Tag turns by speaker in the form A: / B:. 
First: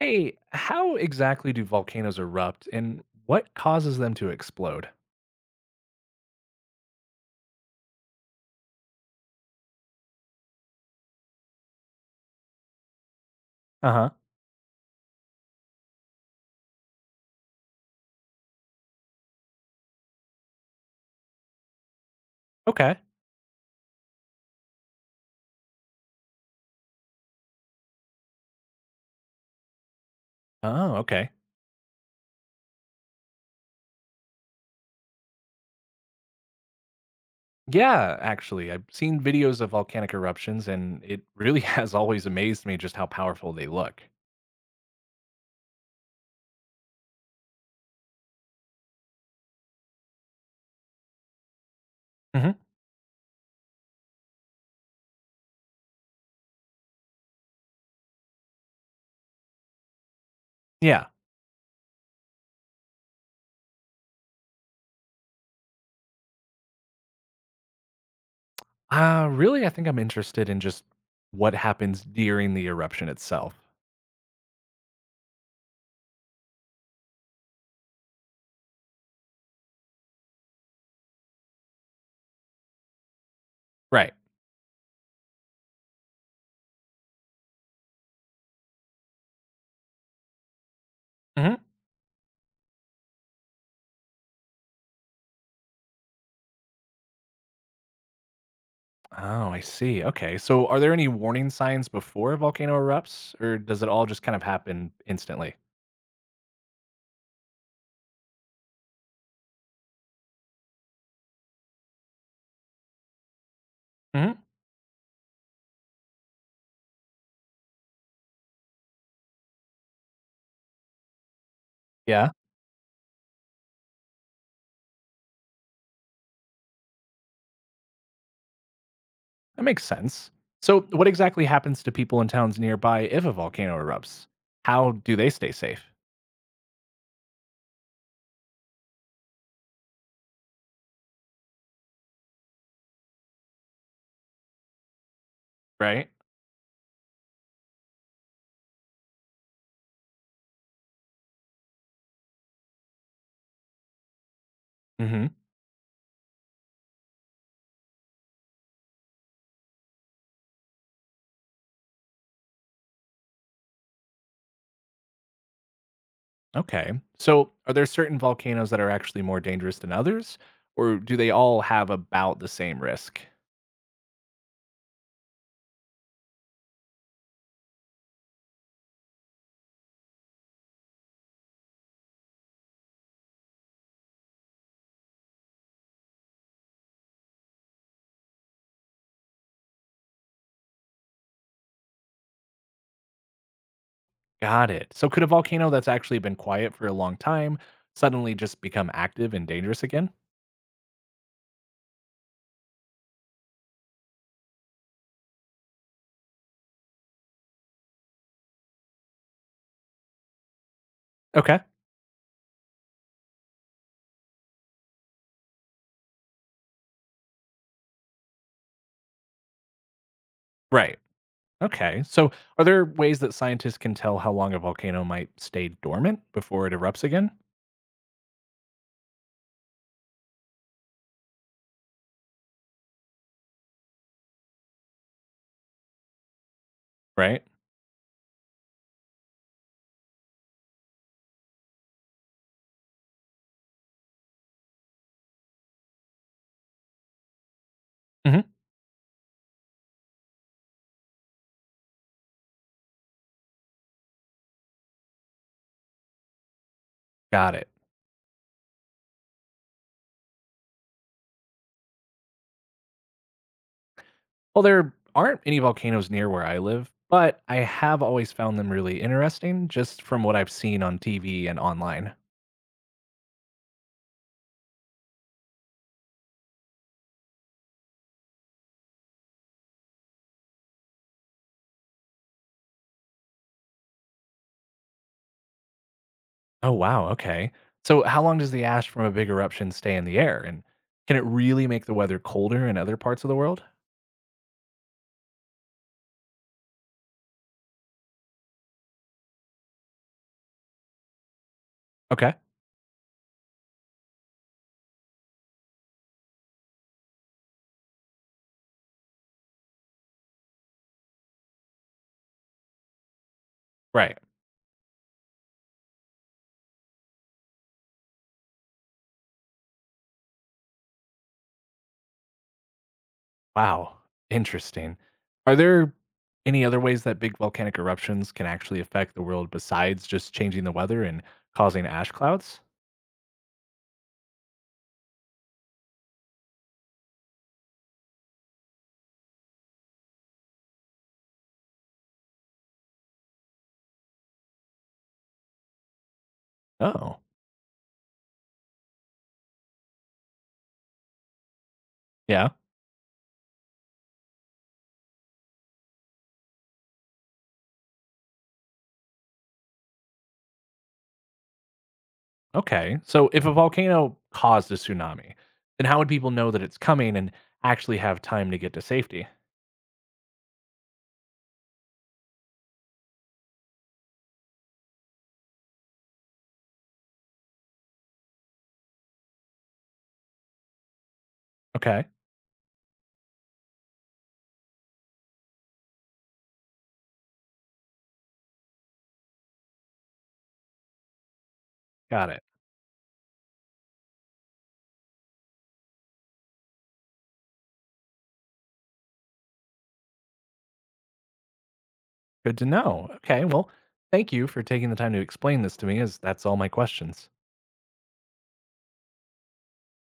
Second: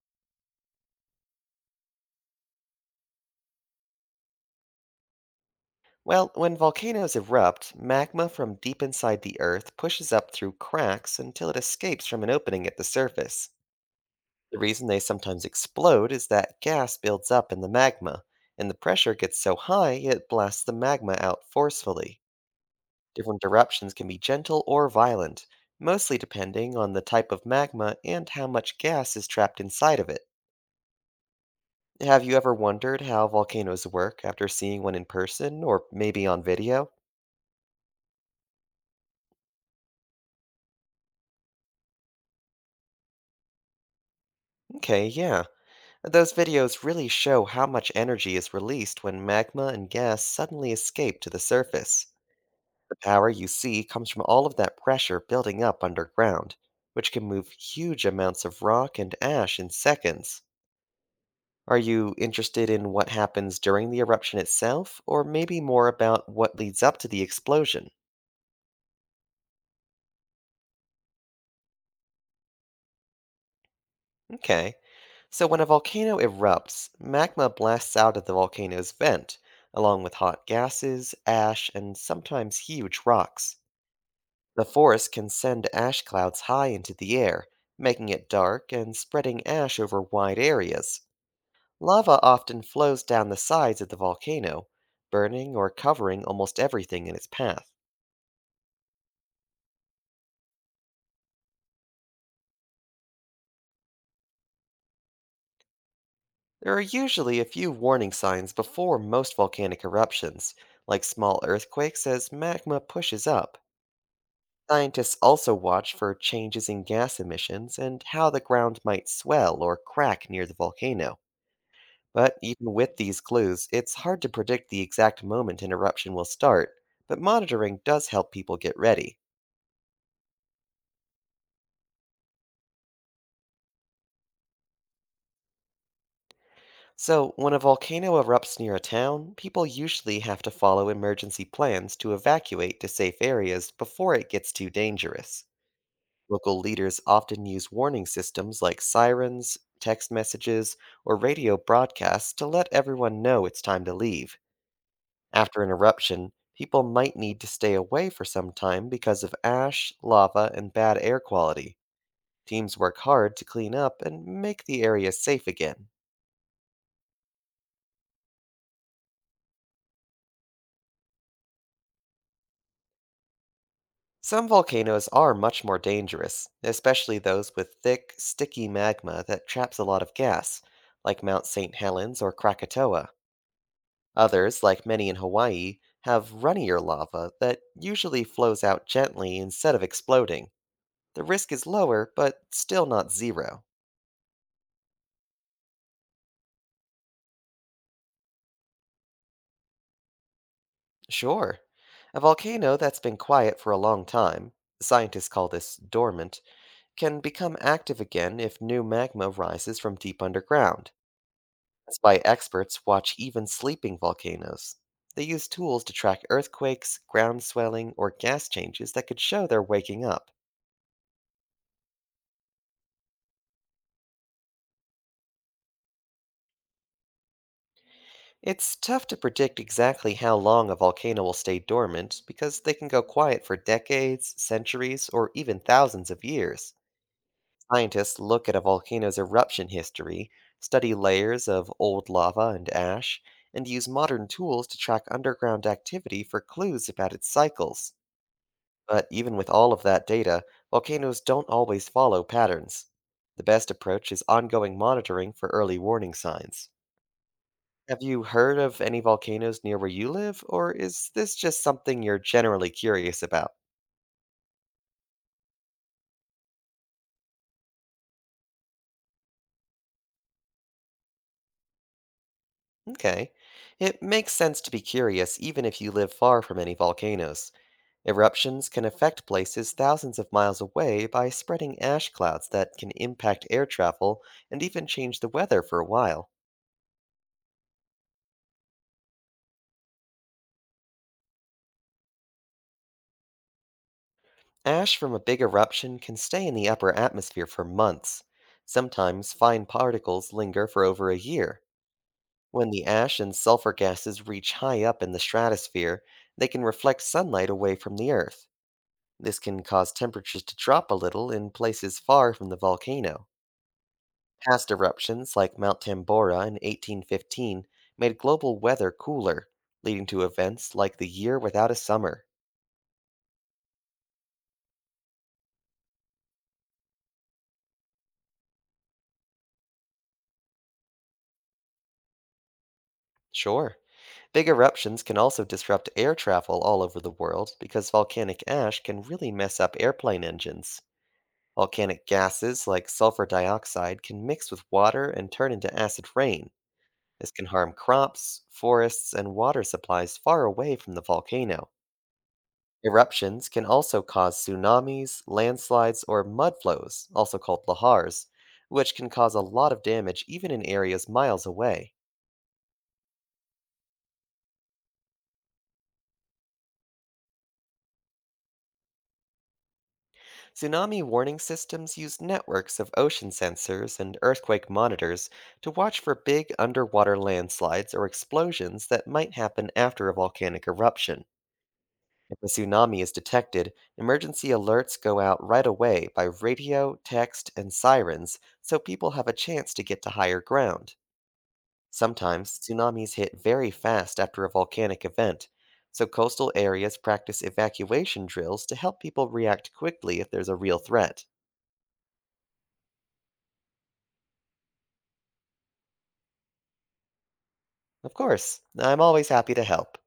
A: Hey, how exactly do volcanoes erupt and what causes them to explode?
B: Well, when volcanoes erupt, magma from deep inside the earth pushes up through cracks until it escapes from an opening at the surface.
A: Uh huh.
B: The reason they sometimes explode is that gas builds up in the magma, and the pressure gets so high it blasts the magma out forcefully.
A: Okay.
B: Different eruptions can be gentle or violent, mostly depending on the type of magma and how much gas is trapped inside of it.
A: Oh, okay.
B: Have you ever wondered how volcanoes work after seeing one in person or maybe on video?
A: Yeah, actually, I've seen videos of volcanic eruptions and it really has always amazed me just how powerful they look.
B: Okay, yeah. Those videos really show how much energy is released when magma and gas suddenly escape to the surface.
A: Hmm.
B: The power you see comes from all of that pressure building up underground, which can move huge amounts of rock and ash in seconds.
A: Yeah.
B: Are you interested in what happens during the eruption itself, or maybe more about what leads up to the explosion?
A: Really, I think I'm interested in just what happens during the eruption itself.
B: Okay. So, when a volcano erupts, magma blasts out of the volcano's vent, along with hot gases, ash, and sometimes huge rocks.
A: Right.
B: The forest can send ash clouds high into the air, making it dark and spreading ash over wide areas.
A: Hmm.
B: Lava often flows down the sides of the volcano, burning or covering almost everything in its path.
A: Oh, I see. Okay. So, are there any warning signs before a volcano erupts or does it all just kind of happen instantly?
B: There are usually a few warning signs before most volcanic eruptions, like small earthquakes as magma pushes up.
A: Hmm.
B: Scientists also watch for changes in gas emissions and how the ground might swell or crack near the volcano.
A: Yeah.
B: But even with these clues, it's hard to predict the exact moment an eruption will start, but monitoring does help people get ready.
A: That makes sense. So, what exactly happens to people in towns nearby if a volcano erupts? How do they stay safe?
B: So, when a volcano erupts near a town, people usually have to follow emergency plans to evacuate to safe areas before it gets too dangerous.
A: Right?
B: Local leaders often use warning systems like sirens, text messages, or radio broadcasts to let everyone know it's time to leave.
A: Hmm.
B: After an eruption, people might need to stay away for some time because of ash, lava, and bad air quality. Teams work hard to clean up and make the area safe again.
A: Okay. So, are there certain volcanoes that are actually more dangerous than others, or do they all have about the same risk?
B: Some volcanoes are much more dangerous, especially those with thick, sticky magma that traps a lot of gas, like Mount St. Helens or Krakatoa. Others, like many in Hawaii, have runnier lava that usually flows out gently instead of exploding. The risk is lower, but still not zero.
A: Got it. So, could a volcano that's actually been quiet for a long time suddenly just become active and dangerous again?
B: Sure. A volcano that's been quiet for a long time, scientists call this dormant, can become active again if new magma rises from deep underground.
A: Okay.
B: That's why experts watch even sleeping volcanoes. They use tools to track earthquakes, ground swelling, or gas changes that could show they're waking up.
A: Right. Okay. So, are there ways that scientists can tell how long a volcano might stay dormant before it erupts again?
B: It's tough to predict exactly how long a volcano will stay dormant because they can go quiet for decades, centuries, or even thousands of years.
A: Right?
B: Scientists look at a volcano's eruption history, study layers of old lava and ash, and use modern tools to track underground activity for clues about its cycles.
A: Hmm.
B: But even with all of that data, volcanoes don't always follow patterns. The best approach is ongoing monitoring for early warning signs.
A: Got it.
B: Have you heard of any volcanoes near where you live, or is this just something you're generally curious about?
A: Well, there aren't any volcanoes near where I live, but I have always found them really interesting just from what I've seen on TV and online.
B: Okay. It makes sense to be curious even if you live far from any volcanoes. Eruptions can affect places thousands of miles away by spreading ash clouds that can impact air travel and even change the weather for a while.
A: Oh, wow. Okay. So, how long does the ash from a big eruption stay in the air? And can it really make the weather colder in other parts of the world?
B: Ash from a big eruption can stay in the upper atmosphere for months. Sometimes fine particles linger for over a year.
A: Okay.
B: When the ash and sulfur gases reach high up in the stratosphere, they can reflect sunlight away from the Earth. This can cause temperatures to drop a little in places far from the volcano.
A: Right.
B: Past eruptions like Mount Tambora in 1815 made global weather cooler, leading to events like the Year Without a Summer.
A: Wow. Interesting. Are there any other ways that big volcanic eruptions can actually affect the world besides just changing the weather and causing ash clouds?
B: Sure. Big eruptions can also disrupt air travel all over the world because volcanic ash can really mess up airplane engines. Volcanic gases like sulfur dioxide can mix with water and turn into acid rain.
A: Oh.
B: This can harm crops, forests, and water supplies far away from the volcano.
A: Yeah.
B: Eruptions can also cause tsunamis, landslides, or mudflows, also called lahars, which can cause a lot of damage even in areas miles away.
A: Okay. So if a volcano caused a tsunami, then how would people know that it's coming and actually have time to get to safety?
B: Tsunami warning systems use networks of ocean sensors and earthquake monitors to watch for big underwater landslides or explosions that might happen after a volcanic eruption.
A: Okay.
B: If a tsunami is detected, emergency alerts go out right away by radio, text, and sirens so people have a chance to get to higher ground.
A: Got it.
B: Sometimes tsunamis hit very fast after a volcanic event, so coastal areas practice evacuation drills to help people react quickly if there's a real threat.
A: Good to know. Okay. Well, thank you for taking the time to explain this to me, as that's all my questions.
B: Of course, I'm always happy to help.